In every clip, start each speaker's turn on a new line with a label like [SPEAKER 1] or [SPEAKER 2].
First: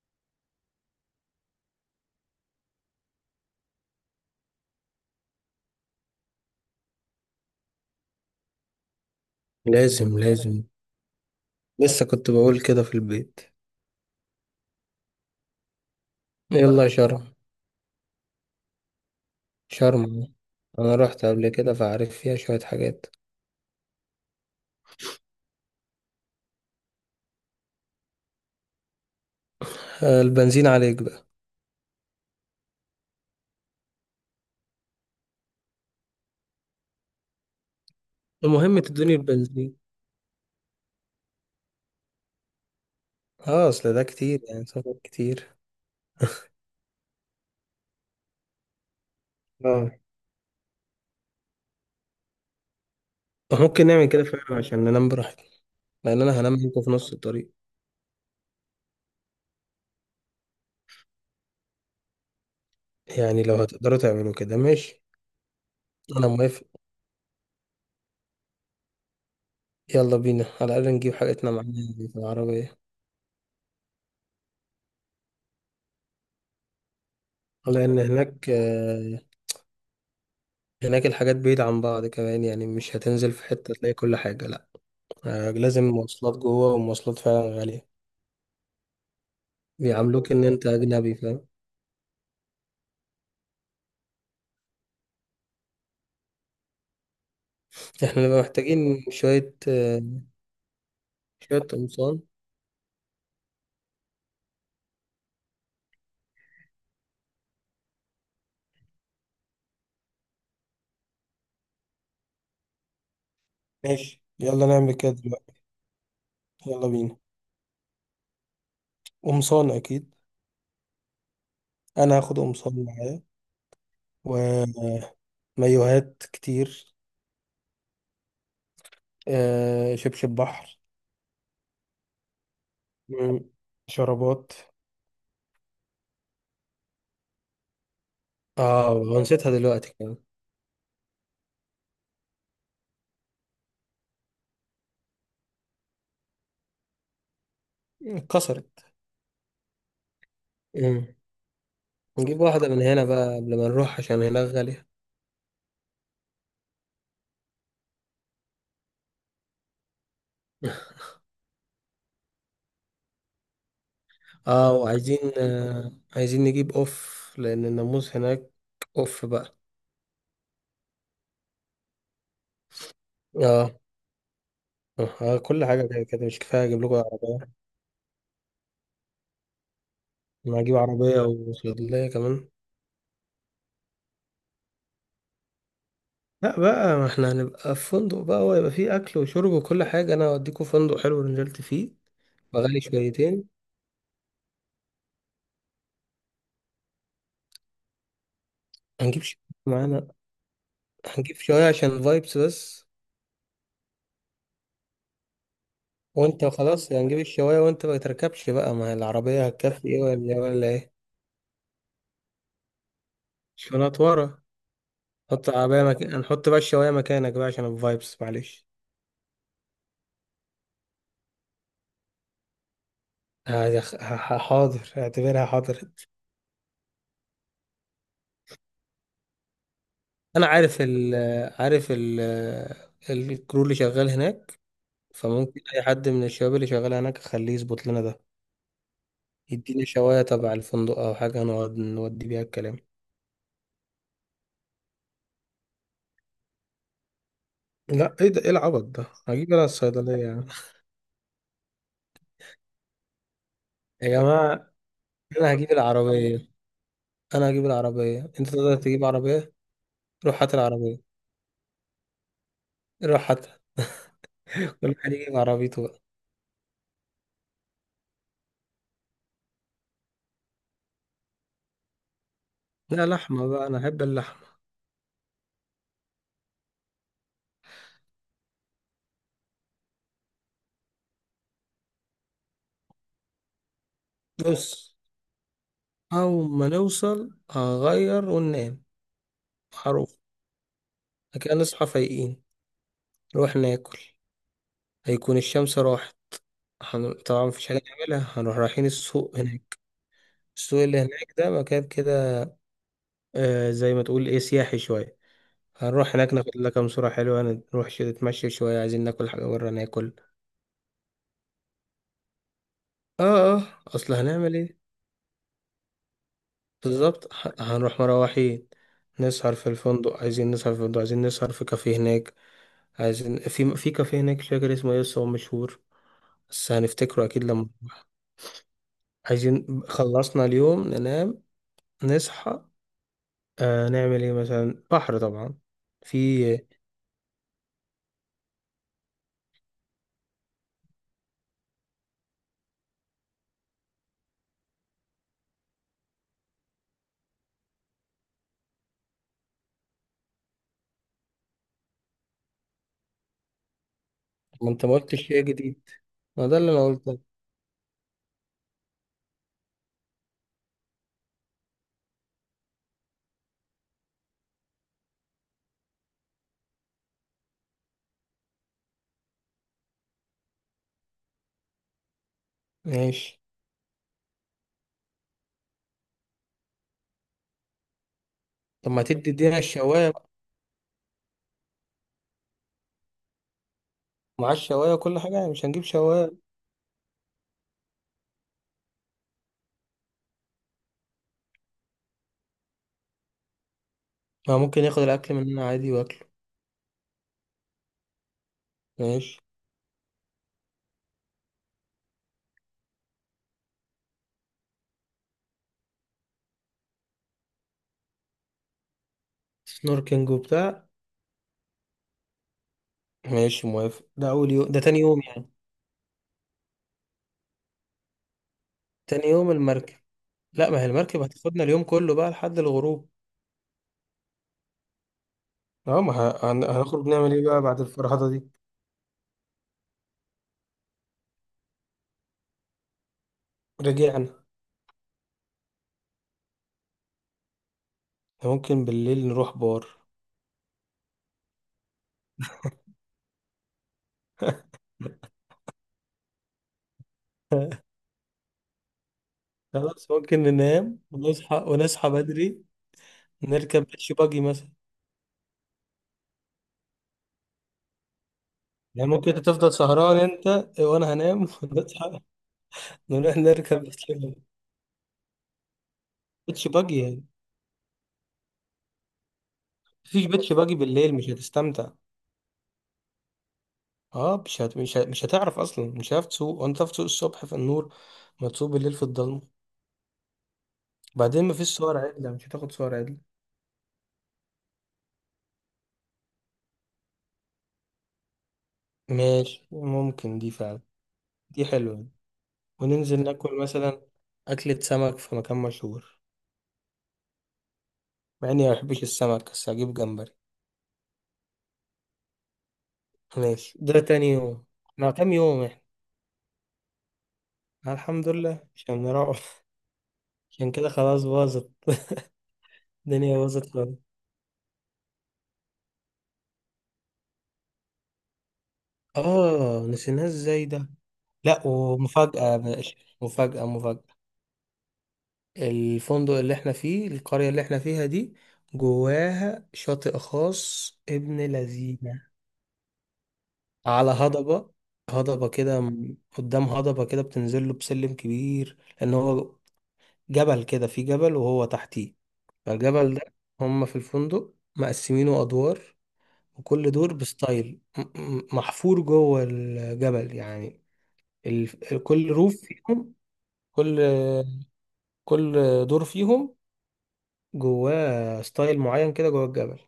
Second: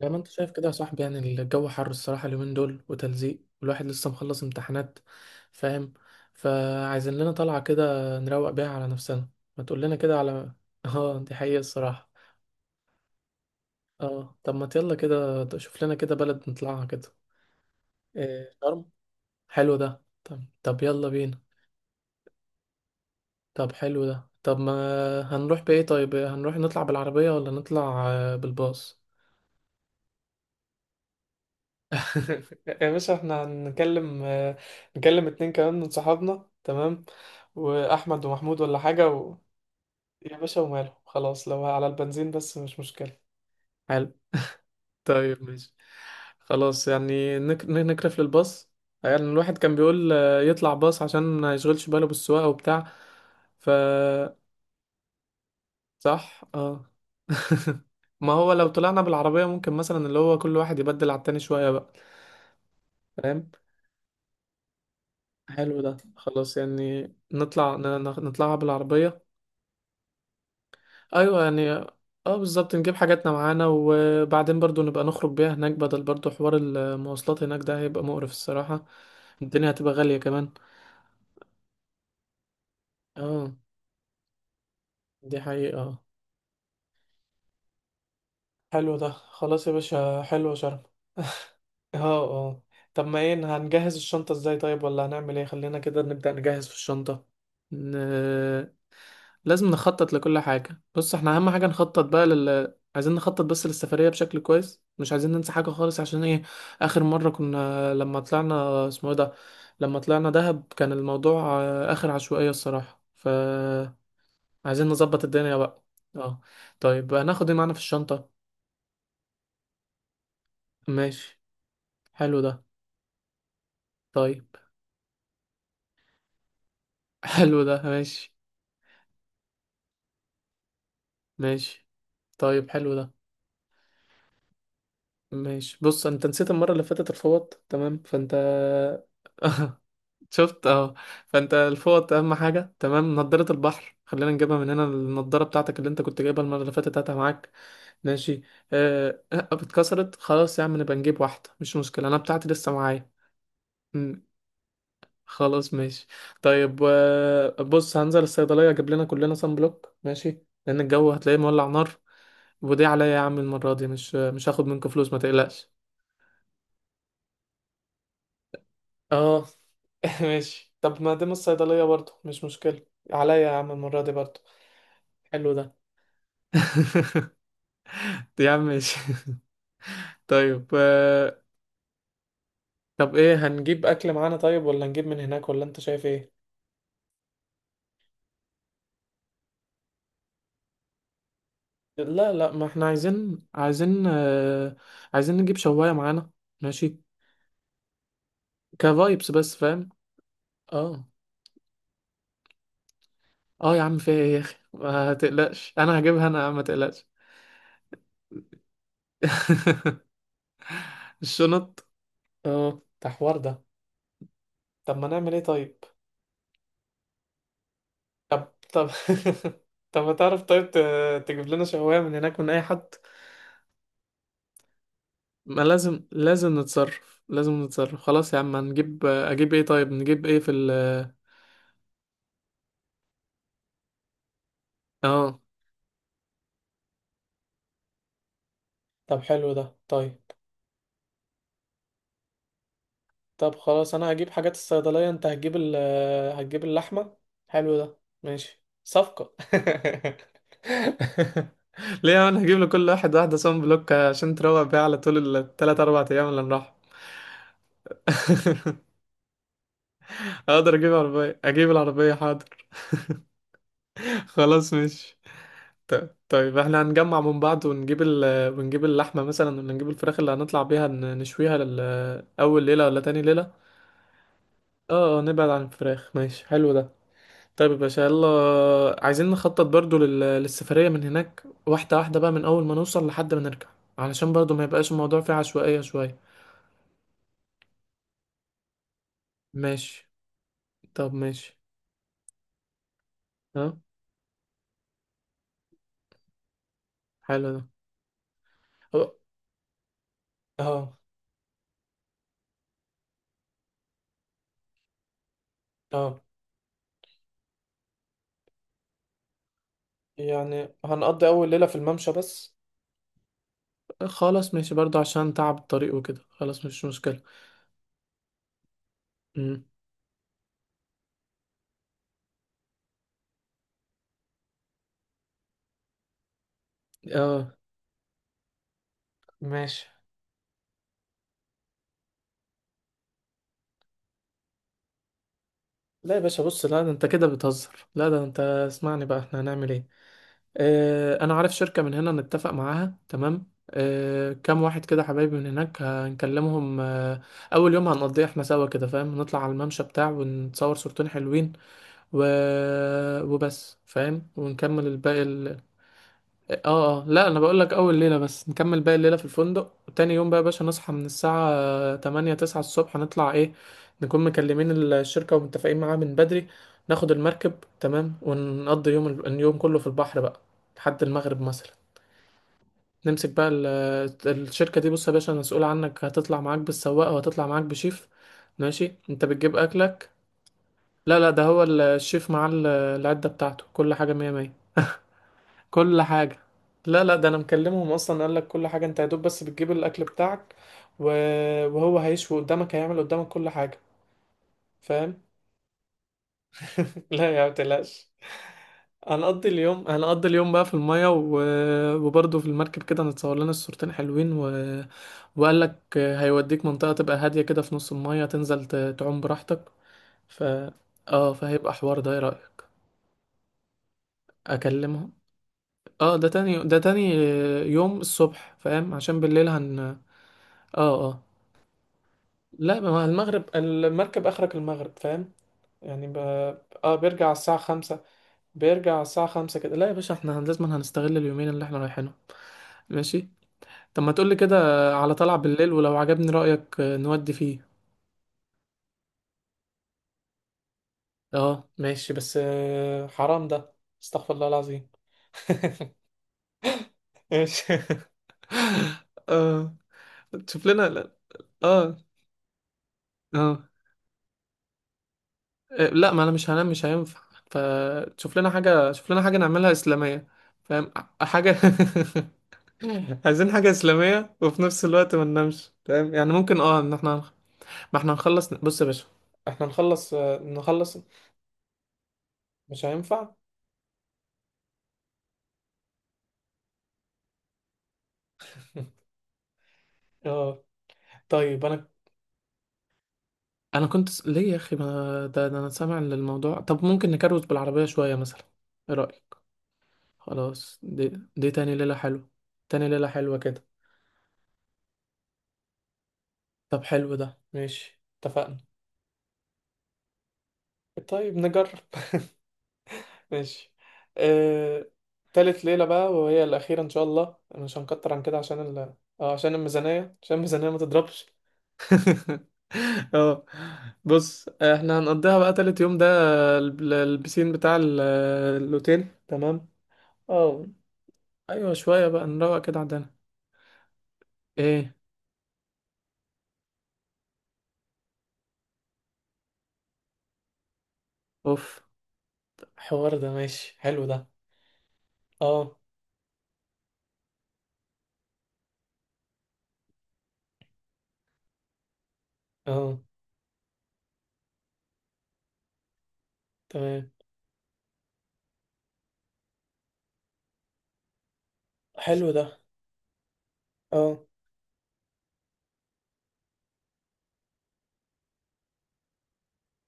[SPEAKER 1] زي ما انت شايف كده يا صاحبي، يعني الجو حر الصراحة اليومين دول وتلزيق، والواحد لسه مخلص امتحانات. فاهم. فعايزين لنا طلعة كده نروق بيها على نفسنا. ما تقول لنا كده
[SPEAKER 2] لازم
[SPEAKER 1] على
[SPEAKER 2] لازم.
[SPEAKER 1] اه دي حقيقة
[SPEAKER 2] لسه
[SPEAKER 1] الصراحة.
[SPEAKER 2] كنت بقول كده في البيت.
[SPEAKER 1] اه طب ما يلا كده شوف لنا كده بلد نطلعها
[SPEAKER 2] يلا
[SPEAKER 1] كده.
[SPEAKER 2] شرم.
[SPEAKER 1] إيه شرم؟ حلو ده.
[SPEAKER 2] شرم،
[SPEAKER 1] طب طب
[SPEAKER 2] انا
[SPEAKER 1] يلا
[SPEAKER 2] رحت
[SPEAKER 1] بينا.
[SPEAKER 2] قبل كده فعارف فيها شوية حاجات.
[SPEAKER 1] طب حلو ده. طب ما هنروح بإيه؟ طيب هنروح نطلع بالعربية ولا نطلع بالباص؟
[SPEAKER 2] البنزين عليك بقى.
[SPEAKER 1] يا باشا احنا هنكلم نكلم اتنين كمان من صحابنا، تمام، واحمد ومحمود ولا
[SPEAKER 2] المهم
[SPEAKER 1] حاجة
[SPEAKER 2] تدوني
[SPEAKER 1] و...
[SPEAKER 2] البنزين.
[SPEAKER 1] يا باشا وماله خلاص، لو على البنزين بس مش مشكلة.
[SPEAKER 2] اه اصل ده
[SPEAKER 1] حلو.
[SPEAKER 2] كتير، يعني سفر
[SPEAKER 1] طيب
[SPEAKER 2] كتير.
[SPEAKER 1] ماشي. خلاص يعني نكرف للباص. يعني الواحد كان
[SPEAKER 2] اه
[SPEAKER 1] بيقول يطلع باص عشان ما يشغلش باله بالسواقة وبتاع. ف
[SPEAKER 2] ممكن نعمل كده فعلا عشان ننام براحتنا، لان انا
[SPEAKER 1] صح
[SPEAKER 2] هنام منكم
[SPEAKER 1] اه.
[SPEAKER 2] في نص الطريق.
[SPEAKER 1] ما هو لو طلعنا بالعربية ممكن مثلا اللي هو كل واحد يبدل على التاني شوية بقى.
[SPEAKER 2] يعني لو هتقدروا تعملوا كده ماشي.
[SPEAKER 1] حلو ده
[SPEAKER 2] انا
[SPEAKER 1] خلاص
[SPEAKER 2] موافق.
[SPEAKER 1] يعني نطلع نطلعها بالعربية.
[SPEAKER 2] يلا بينا على الاقل نجيب
[SPEAKER 1] أيوة
[SPEAKER 2] حاجتنا معانا
[SPEAKER 1] يعني.
[SPEAKER 2] يعني في
[SPEAKER 1] اه
[SPEAKER 2] العربية.
[SPEAKER 1] بالظبط، نجيب حاجاتنا معانا، وبعدين برضو نبقى نخرج بيها هناك، بدل برضو حوار المواصلات هناك ده
[SPEAKER 2] لان
[SPEAKER 1] هيبقى مقرف
[SPEAKER 2] هناك
[SPEAKER 1] الصراحة. الدنيا هتبقى غالية كمان.
[SPEAKER 2] هناك الحاجات بعيدة عن بعض كمان، يعني مش هتنزل في
[SPEAKER 1] اه
[SPEAKER 2] حتة تلاقي كل حاجة.
[SPEAKER 1] دي حقيقة
[SPEAKER 2] لازم
[SPEAKER 1] آه،
[SPEAKER 2] مواصلات جوه ومواصلات فعلا غالية.
[SPEAKER 1] حلو ده خلاص يا باشا،
[SPEAKER 2] بيعاملوك إن
[SPEAKER 1] حلو
[SPEAKER 2] أنت
[SPEAKER 1] شرم.
[SPEAKER 2] أجنبي، فاهم.
[SPEAKER 1] اه اه. طب ما ايه، هنجهز الشنطة ازاي طيب، ولا هنعمل ايه؟ خلينا كده نبدأ نجهز في الشنطة. ن...
[SPEAKER 2] إحنا نبقى محتاجين شوية
[SPEAKER 1] لازم نخطط لكل حاجة. بص احنا أهم
[SPEAKER 2] شوية
[SPEAKER 1] حاجة نخطط
[SPEAKER 2] قمصان.
[SPEAKER 1] بقى لل عايزين نخطط بس للسفرية بشكل كويس، مش عايزين ننسى حاجة خالص، عشان ايه؟ آخر مرة كنا لما طلعنا اسمه ايه ده، لما طلعنا دهب، كان الموضوع آخر عشوائية الصراحة.
[SPEAKER 2] ماشي، يلا
[SPEAKER 1] عايزين
[SPEAKER 2] نعمل كده
[SPEAKER 1] نظبط
[SPEAKER 2] دلوقتي.
[SPEAKER 1] الدنيا بقى. اه.
[SPEAKER 2] يلا
[SPEAKER 1] طيب
[SPEAKER 2] بينا.
[SPEAKER 1] هناخد ايه معانا في الشنطة؟
[SPEAKER 2] قمصان اكيد.
[SPEAKER 1] ماشي.
[SPEAKER 2] انا هاخد
[SPEAKER 1] حلو ده.
[SPEAKER 2] قمصان معايا.
[SPEAKER 1] طيب.
[SPEAKER 2] ومايوهات كتير.
[SPEAKER 1] حلو ده ماشي.
[SPEAKER 2] شبشب بحر.
[SPEAKER 1] ماشي. طيب حلو ده.
[SPEAKER 2] مم. شرابات.
[SPEAKER 1] ماشي. بص انت نسيت المرة اللي فاتت الفوط، تمام، فانت
[SPEAKER 2] نسيتها دلوقتي كمان.
[SPEAKER 1] شفت؟ اه. فانت الفوط اهم حاجه، تمام. نضاره البحر، خلينا نجيبها من هنا. النضاره بتاعتك اللي انت كنت جايبها المره اللي فاتت هاتها معاك. ماشي.
[SPEAKER 2] اتكسرت.
[SPEAKER 1] آه، اتكسرت؟ خلاص يا عم نبقى
[SPEAKER 2] مم.
[SPEAKER 1] نجيب واحده، مش مشكله، انا
[SPEAKER 2] نجيب
[SPEAKER 1] بتاعتي
[SPEAKER 2] واحدة
[SPEAKER 1] لسه
[SPEAKER 2] من هنا
[SPEAKER 1] معايا.
[SPEAKER 2] بقى قبل ما نروح عشان
[SPEAKER 1] مم،
[SPEAKER 2] هناك غالية.
[SPEAKER 1] خلاص ماشي. طيب بص هنزل الصيدليه اجيب لنا كلنا صن بلوك، ماشي؟ لان الجو هتلاقيه مولع نار. ودي عليا يا عم، المره دي مش هاخد
[SPEAKER 2] اه
[SPEAKER 1] منكم فلوس، ما
[SPEAKER 2] وعايزين
[SPEAKER 1] تقلقش.
[SPEAKER 2] عايزين نجيب اوف، لان الناموس هناك. اوف
[SPEAKER 1] اه.
[SPEAKER 2] بقى.
[SPEAKER 1] ماشي. طب ما دام الصيدليه برضه مش مشكله، عليا يا عم
[SPEAKER 2] اه.
[SPEAKER 1] المره دي برضه. حلو
[SPEAKER 2] كل
[SPEAKER 1] ده.
[SPEAKER 2] حاجة كده كده مش كفاية، اجيب لكم عربية.
[SPEAKER 1] يا عم ماشي.
[SPEAKER 2] انا
[SPEAKER 1] طيب
[SPEAKER 2] هجيب عربية
[SPEAKER 1] آه،
[SPEAKER 2] وصيدلية كمان.
[SPEAKER 1] طب ايه، هنجيب اكل معانا طيب ولا هنجيب من هناك، ولا انت شايف ايه؟
[SPEAKER 2] لا بقى، ما احنا هنبقى في فندق بقى، ويبقى فيه اكل وشرب وكل حاجة. انا هوديكوا فندق حلو نزلت فيه،
[SPEAKER 1] لا لا، ما
[SPEAKER 2] بغالي
[SPEAKER 1] احنا عايزين
[SPEAKER 2] شويتين.
[SPEAKER 1] عايزين عايزين نجيب شواية معانا. ماشي.
[SPEAKER 2] هنجيب
[SPEAKER 1] كفايبس
[SPEAKER 2] شوية
[SPEAKER 1] بس، فاهم.
[SPEAKER 2] معانا.
[SPEAKER 1] اه
[SPEAKER 2] هنجيب شوية عشان فايبس بس.
[SPEAKER 1] اه. يا عم في ايه يا اخي، ما تقلقش، انا هجيبها انا يا
[SPEAKER 2] وانت
[SPEAKER 1] عم، ما
[SPEAKER 2] خلاص يعني
[SPEAKER 1] تقلقش.
[SPEAKER 2] هنجيب الشواية وانت ما تركبش بقى، ما هي العربية هتكفي ايه، ولا إيه ولا ايه؟
[SPEAKER 1] الشنط. اه ده حوار ده.
[SPEAKER 2] شنط ورا.
[SPEAKER 1] طب ما نعمل ايه
[SPEAKER 2] حط عباية
[SPEAKER 1] طيب؟
[SPEAKER 2] نحط بقى الشواية مكانك بقى عشان الفايبس،
[SPEAKER 1] طب
[SPEAKER 2] معلش.
[SPEAKER 1] طب. طب ما تعرف طيب، تجيب لنا شواية من هناك من اي حد.
[SPEAKER 2] حاضر، اعتبرها
[SPEAKER 1] ما لازم
[SPEAKER 2] حاضرت.
[SPEAKER 1] لازم نتصرف، لازم نتصرف، خلاص يا عم هنجيب. اجيب ايه طيب، نجيب ايه
[SPEAKER 2] انا
[SPEAKER 1] في ال...
[SPEAKER 2] عارف ال عارف ال الكرو اللي شغال هناك،
[SPEAKER 1] اه.
[SPEAKER 2] فممكن اي حد من الشباب اللي شغال هناك اخليه يظبط لنا ده،
[SPEAKER 1] طب حلو ده
[SPEAKER 2] يديني
[SPEAKER 1] طيب.
[SPEAKER 2] شواية تبع الفندق او حاجة نقعد نودي بيها الكلام.
[SPEAKER 1] طب خلاص انا هجيب حاجات الصيدلية، انت هتجيب ال... هتجيب اللحمة. حلو ده.
[SPEAKER 2] لا، ايه ده، ايه
[SPEAKER 1] ماشي.
[SPEAKER 2] العبط ده،
[SPEAKER 1] صفقة.
[SPEAKER 2] هجيب انا الصيدلية يا عم.
[SPEAKER 1] ليه، انا هجيب لكل واحد واحدة صن بلوك
[SPEAKER 2] يا
[SPEAKER 1] عشان تروق
[SPEAKER 2] جماعة،
[SPEAKER 1] بيها على طول،
[SPEAKER 2] انا هجيب
[SPEAKER 1] التلات اربع ايام اللي
[SPEAKER 2] العربية.
[SPEAKER 1] نروح.
[SPEAKER 2] انا هجيب العربية، انت تقدر تجيب عربية؟ روح هات
[SPEAKER 1] اقدر اجيب
[SPEAKER 2] العربية.
[SPEAKER 1] عربية، اجيب العربية حاضر.
[SPEAKER 2] روح هات.
[SPEAKER 1] خلاص
[SPEAKER 2] كل واحد
[SPEAKER 1] ماشي.
[SPEAKER 2] يجيب عربيته بقى.
[SPEAKER 1] طيب احنا هنجمع من بعض ونجيب ال... ونجيب اللحمة مثلا ولا نجيب الفراخ اللي هنطلع بيها نشويها لل... أول ليلة ولا
[SPEAKER 2] لا،
[SPEAKER 1] تاني
[SPEAKER 2] لحمة
[SPEAKER 1] ليلة؟
[SPEAKER 2] بقى، أنا أحب اللحمة.
[SPEAKER 1] اه اه، نبعد عن الفراخ. ماشي حلو ده. طيب يا باشا يلا، عايزين نخطط برضو لل... للسفرية من هناك، واحدة واحدة بقى، من أول ما نوصل لحد ما نرجع، علشان برضو ما يبقاش
[SPEAKER 2] بص،
[SPEAKER 1] الموضوع فيه عشوائية شوية.
[SPEAKER 2] أول ما نوصل هغير وننام. هروح.
[SPEAKER 1] ماشي. طب ماشي.
[SPEAKER 2] لكن نصحى فايقين، نروح
[SPEAKER 1] ها.
[SPEAKER 2] ناكل. هيكون الشمس راحت. طبعا
[SPEAKER 1] حلو ده.
[SPEAKER 2] مفيش حاجة نعملها، هنروح رايحين
[SPEAKER 1] أو-
[SPEAKER 2] السوق هناك. السوق
[SPEAKER 1] اه
[SPEAKER 2] اللي هناك ده مكان كده، زي ما تقول إيه، سياحي شوية. هنروح
[SPEAKER 1] اه.
[SPEAKER 2] هناك ناخد لنا كام صورة حلوة. نروح شوية، نتمشى شوية، عايزين ناكل حاجة برا، ناكل.
[SPEAKER 1] يعني هنقضي أول ليلة في الممشى بس؟
[SPEAKER 2] آه. آه، أصل
[SPEAKER 1] خلاص
[SPEAKER 2] هنعمل
[SPEAKER 1] ماشي،
[SPEAKER 2] إيه.
[SPEAKER 1] برضو عشان تعب الطريق وكده، خلاص مش مشكلة.
[SPEAKER 2] بالظبط، هنروح مروحين. نسهر
[SPEAKER 1] امم
[SPEAKER 2] في الفندق، عايزين نسهر في الفندق، عايزين نسهر في كافيه هناك. عايزين في كافيه هناك، مش فاكر اسمه ايه بس هو مشهور. بس هنفتكره اكيد
[SPEAKER 1] اه
[SPEAKER 2] لما نروح. عايزين
[SPEAKER 1] ماشي.
[SPEAKER 2] خلصنا اليوم ننام. نصحى. نعمل ايه مثلا، بحر طبعا.
[SPEAKER 1] لا يا باشا،
[SPEAKER 2] في.
[SPEAKER 1] بص لا، ده انت كده بتهزر، لا ده انت اسمعني بقى، احنا هنعمل ايه. اه انا عارف شركة من هنا نتفق معاها تمام، اه كام واحد كده حبايبي من هناك هنكلمهم اه. اول يوم هنقضيه احنا سوا كده، فاهم، نطلع على الممشى بتاع ونتصور صورتين حلوين و... وبس فاهم،
[SPEAKER 2] ما انت
[SPEAKER 1] ونكمل
[SPEAKER 2] ما قلتش
[SPEAKER 1] الباقي.
[SPEAKER 2] شيء جديد. ما ده
[SPEAKER 1] اه
[SPEAKER 2] اللي انا قلته.
[SPEAKER 1] لا انا بقول لك اول ليله بس، نكمل باقي الليله في الفندق، وتاني يوم بقى يا باشا نصحى من الساعه 8 9 الصبح نطلع ايه، نكون مكلمين الشركه ومتفقين معاها من بدري. ناخد المركب، تمام، ونقضي يوم اليوم كله في البحر بقى، لحد المغرب مثلا. نمسك
[SPEAKER 2] ماشي.
[SPEAKER 1] بقى الشركه دي. بص يا باشا، مسؤول عنك، هتطلع معاك بالسواق وهتطلع معاك بشيف.
[SPEAKER 2] طب
[SPEAKER 1] ماشي.
[SPEAKER 2] ما
[SPEAKER 1] انت بتجيب
[SPEAKER 2] ادينا
[SPEAKER 1] اكلك.
[SPEAKER 2] الشوايه بقى.
[SPEAKER 1] لا لا، ده هو الشيف معاه العده بتاعته كل حاجه مية
[SPEAKER 2] مع
[SPEAKER 1] مية.
[SPEAKER 2] الشوايه وكل حاجه، يعني مش هنجيب
[SPEAKER 1] كل
[SPEAKER 2] شوايه؟
[SPEAKER 1] حاجة. لا لا، ده انا مكلمهم اصلا، قال لك كل حاجة، انت يا دوب بس بتجيب الاكل بتاعك و... وهو هيشوي قدامك، هيعمل قدامك كل حاجة.
[SPEAKER 2] ما ممكن ياخد
[SPEAKER 1] فاهم.
[SPEAKER 2] الاكل مننا عادي واكله.
[SPEAKER 1] لا يا، ما تقلقش.
[SPEAKER 2] ماشي.
[SPEAKER 1] هنقضي اليوم بقى في المية و... وبرضه في المركب كده هنتصور لنا الصورتين حلوين و... وقال لك هيوديك منطقة تبقى هادية كده في نص المية تنزل تعوم براحتك.
[SPEAKER 2] سنوركينج
[SPEAKER 1] ف
[SPEAKER 2] وبتاع.
[SPEAKER 1] اه فهيبقى حوار ده، ايه رأيك؟
[SPEAKER 2] ماشي موافق. ده اول يوم، ده تاني
[SPEAKER 1] اكلمهم.
[SPEAKER 2] يوم يعني.
[SPEAKER 1] اه ده تاني يوم الصبح فاهم، عشان
[SPEAKER 2] تاني
[SPEAKER 1] بالليل
[SPEAKER 2] يوم المركب.
[SPEAKER 1] اه
[SPEAKER 2] لا، ما هي
[SPEAKER 1] اه.
[SPEAKER 2] المركب هتاخدنا اليوم كله بقى لحد
[SPEAKER 1] لا ما هو
[SPEAKER 2] الغروب.
[SPEAKER 1] المغرب المركب اخرك المغرب فاهم،
[SPEAKER 2] اه،
[SPEAKER 1] يعني
[SPEAKER 2] ما
[SPEAKER 1] اه
[SPEAKER 2] هنخرج
[SPEAKER 1] بيرجع على
[SPEAKER 2] نعمل ايه
[SPEAKER 1] الساعة
[SPEAKER 2] بقى بعد
[SPEAKER 1] خمسة.
[SPEAKER 2] الفرهدة دي.
[SPEAKER 1] كده. لا يا باشا، احنا لازم هنستغل اليومين اللي احنا رايحينهم. ماشي. طب ما
[SPEAKER 2] رجعنا.
[SPEAKER 1] تقولي كده، على طلعة بالليل، ولو عجبني رأيك نودي فيه.
[SPEAKER 2] ممكن بالليل نروح بار.
[SPEAKER 1] اه ماشي بس حرام ده، استغفر الله العظيم. ماشي. اه.
[SPEAKER 2] خلاص، ممكن
[SPEAKER 1] تشوف لنا
[SPEAKER 2] ننام
[SPEAKER 1] لا.
[SPEAKER 2] ونصحى
[SPEAKER 1] اه.
[SPEAKER 2] ونصحى بدري.
[SPEAKER 1] اه
[SPEAKER 2] نركب بيتش باجي مثلا.
[SPEAKER 1] لا ما انا مش هنام، مش هينفع. فتشوف لنا حاجة،
[SPEAKER 2] يعني
[SPEAKER 1] شوف لنا
[SPEAKER 2] ممكن
[SPEAKER 1] حاجة
[SPEAKER 2] انت
[SPEAKER 1] نعملها
[SPEAKER 2] تفضل سهران
[SPEAKER 1] إسلامية،
[SPEAKER 2] انت،
[SPEAKER 1] فاهم.
[SPEAKER 2] وانا هنام
[SPEAKER 1] حاجة.
[SPEAKER 2] ونصحى، نروح
[SPEAKER 1] عايزين حاجة
[SPEAKER 2] نركب بيتش
[SPEAKER 1] إسلامية
[SPEAKER 2] باجي.
[SPEAKER 1] وفي نفس الوقت ما ننامش، فاهم، يعني ممكن
[SPEAKER 2] بيتش
[SPEAKER 1] اه ان
[SPEAKER 2] باجي
[SPEAKER 1] احنا
[SPEAKER 2] يعني.
[SPEAKER 1] ما احنا نخلص. بص يا باشا، احنا نخلص
[SPEAKER 2] مفيش بيتش باجي
[SPEAKER 1] نخلص.
[SPEAKER 2] بالليل، مش هتستمتع.
[SPEAKER 1] مش هينفع.
[SPEAKER 2] اه، مش هتعرف اصلا، مش هتعرف تسوق، وانت تعرف تسوق الصبح في النور. ما تسوق بالليل في الضلمه.
[SPEAKER 1] اه.
[SPEAKER 2] بعدين
[SPEAKER 1] طيب
[SPEAKER 2] مفيش
[SPEAKER 1] انا،
[SPEAKER 2] صور عدله، مش هتاخد صور عدله.
[SPEAKER 1] انا كنت ليه يا اخي، ما ده, ده انا سامع للموضوع، طب ممكن نكروت بالعربية شوية مثلا، ايه رأيك؟
[SPEAKER 2] ماشي، ممكن دي
[SPEAKER 1] خلاص
[SPEAKER 2] فعلا.
[SPEAKER 1] دي
[SPEAKER 2] دي
[SPEAKER 1] تاني ليلة
[SPEAKER 2] حلوه.
[SPEAKER 1] حلوة. تاني ليلة
[SPEAKER 2] وننزل
[SPEAKER 1] حلوة
[SPEAKER 2] ناكل
[SPEAKER 1] كده.
[SPEAKER 2] مثلا أكلة سمك في مكان مشهور.
[SPEAKER 1] طب حلو ده ماشي
[SPEAKER 2] مع
[SPEAKER 1] اتفقنا.
[SPEAKER 2] إني ما بحبش السمك بس هجيب جمبري.
[SPEAKER 1] طيب نجرب.
[SPEAKER 2] ماشي،
[SPEAKER 1] ماشي.
[SPEAKER 2] ده تاني يوم.
[SPEAKER 1] آه...
[SPEAKER 2] مع كام يوم
[SPEAKER 1] تالت
[SPEAKER 2] إحنا؟
[SPEAKER 1] ليلة بقى، وهي الأخيرة إن شاء الله، مش هنكتر عن
[SPEAKER 2] الحمد
[SPEAKER 1] كده عشان
[SPEAKER 2] لله
[SPEAKER 1] ال...
[SPEAKER 2] عشان
[SPEAKER 1] آه عشان
[SPEAKER 2] نروح.
[SPEAKER 1] الميزانية، عشان الميزانية
[SPEAKER 2] عشان
[SPEAKER 1] ما
[SPEAKER 2] كده خلاص
[SPEAKER 1] تضربش.
[SPEAKER 2] باظت. الدنيا
[SPEAKER 1] اه.
[SPEAKER 2] باظت خالص.
[SPEAKER 1] بص احنا هنقضيها بقى تالت يوم ده، البسين بتاع الأوتيل تمام.
[SPEAKER 2] آه، نسيناه إزاي
[SPEAKER 1] اه.
[SPEAKER 2] ده. لأ،
[SPEAKER 1] أيوة شوية بقى
[SPEAKER 2] ومفاجأة يا
[SPEAKER 1] نروق كده
[SPEAKER 2] باشا.
[SPEAKER 1] عندنا.
[SPEAKER 2] مفاجأة مفاجأة.
[SPEAKER 1] ايه؟
[SPEAKER 2] الفندق اللي إحنا فيه، القرية اللي إحنا فيها دي، جواها شاطئ خاص ابن
[SPEAKER 1] اوف،
[SPEAKER 2] لذينة.
[SPEAKER 1] حوار ده. ماشي حلو
[SPEAKER 2] على
[SPEAKER 1] ده.
[SPEAKER 2] هضبة. هضبة
[SPEAKER 1] اه
[SPEAKER 2] كده، قدام هضبة كده بتنزل له بسلم كبير، لأن هو جبل كده، في جبل وهو تحتيه.
[SPEAKER 1] اه.
[SPEAKER 2] فالجبل ده، هما في الفندق مقسمينه أدوار. وكل
[SPEAKER 1] تمام.
[SPEAKER 2] دور بستايل محفور جوه الجبل يعني. ال...
[SPEAKER 1] حلو
[SPEAKER 2] كل
[SPEAKER 1] ده.
[SPEAKER 2] روف فيهم. كل
[SPEAKER 1] اه
[SPEAKER 2] كل دور فيهم، جواه ستايل معين كده جوه الجبل.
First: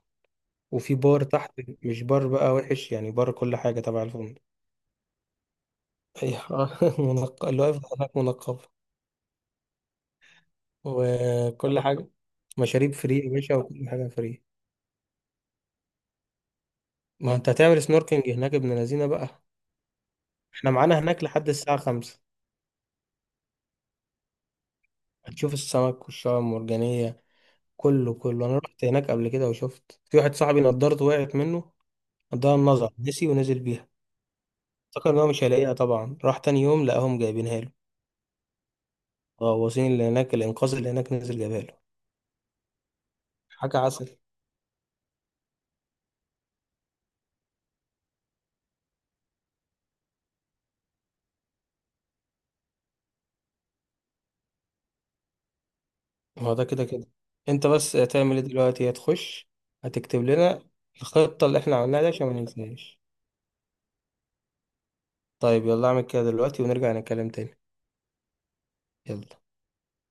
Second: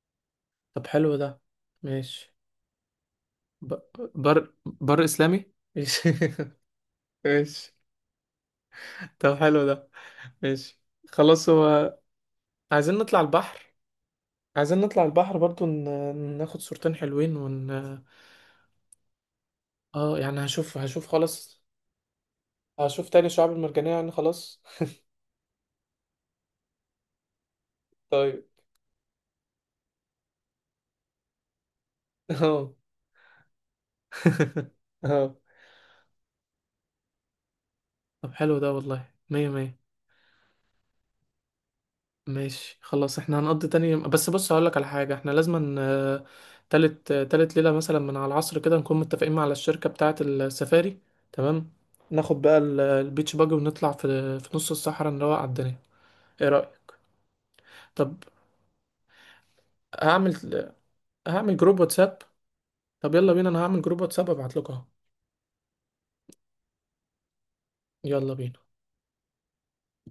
[SPEAKER 1] طب
[SPEAKER 2] وفي
[SPEAKER 1] حلو
[SPEAKER 2] بار
[SPEAKER 1] ده
[SPEAKER 2] تحت، مش بار
[SPEAKER 1] ماشي.
[SPEAKER 2] بقى وحش يعني، بار كل
[SPEAKER 1] ب...
[SPEAKER 2] حاجة تبع
[SPEAKER 1] بر
[SPEAKER 2] الفندق.
[SPEAKER 1] بر اسلامي ماشي.
[SPEAKER 2] ايوه. منقب اللي
[SPEAKER 1] ماشي.
[SPEAKER 2] واقف هناك منقب،
[SPEAKER 1] طب حلو ده. ماشي. خلاص
[SPEAKER 2] وكل
[SPEAKER 1] هو.
[SPEAKER 2] حاجة. مشاريب
[SPEAKER 1] عايزين
[SPEAKER 2] فري
[SPEAKER 1] نطلع
[SPEAKER 2] يا باشا،
[SPEAKER 1] البحر،
[SPEAKER 2] وكل حاجة فري.
[SPEAKER 1] برضو ناخد صورتين
[SPEAKER 2] ما
[SPEAKER 1] حلوين
[SPEAKER 2] انت
[SPEAKER 1] ون...
[SPEAKER 2] هتعمل سنوركينج هناك ابن لذينه بقى.
[SPEAKER 1] اه يعني
[SPEAKER 2] احنا معانا
[SPEAKER 1] هشوف
[SPEAKER 2] هناك لحد
[SPEAKER 1] خلاص.
[SPEAKER 2] الساعة 5.
[SPEAKER 1] هشوف تاني الشعاب المرجانية يعني خلاص.
[SPEAKER 2] هتشوف السمك والشعاب المرجانية. كله
[SPEAKER 1] طيب.
[SPEAKER 2] كله، انا رحت هناك قبل كده وشفت في واحد صاحبي نضارته وقعت منه، نضارة
[SPEAKER 1] اه.
[SPEAKER 2] النظر، نسي ونزل بيها. افتكر ان هو
[SPEAKER 1] اه
[SPEAKER 2] مش هيلاقيها، طبعا راح تاني يوم لقاهم جايبينها له.
[SPEAKER 1] طب حلو ده والله مية مية.
[SPEAKER 2] غواصين اللي هناك، الانقاذ اللي هناك، نزل جابها له.
[SPEAKER 1] ماشي خلاص احنا هنقضي
[SPEAKER 2] حاجة
[SPEAKER 1] تاني يوم
[SPEAKER 2] عسل.
[SPEAKER 1] بس. بص هقولك على حاجة، احنا لازم تالت تالت ليلة مثلا من على العصر كده نكون متفقين مع الشركة بتاعة السفاري تمام. ناخد بقى البيتش باجي ونطلع في في نص الصحراء نروق على الدنيا. ايه
[SPEAKER 2] هو ده كده
[SPEAKER 1] رأيك؟
[SPEAKER 2] كده. انت بس
[SPEAKER 1] طب
[SPEAKER 2] هتعمل ايه دلوقتي، هتخش هتكتب لنا
[SPEAKER 1] هعمل
[SPEAKER 2] الخطة
[SPEAKER 1] هعمل
[SPEAKER 2] اللي احنا
[SPEAKER 1] جروب
[SPEAKER 2] عملناها دي
[SPEAKER 1] واتساب.
[SPEAKER 2] عشان ما ننساهاش؟
[SPEAKER 1] طب يلا بينا، انا هعمل جروب واتساب ابعت لكم اهو.
[SPEAKER 2] طيب، يلا اعمل كده دلوقتي ونرجع نتكلم تاني.
[SPEAKER 1] يلا بينا.
[SPEAKER 2] يلا.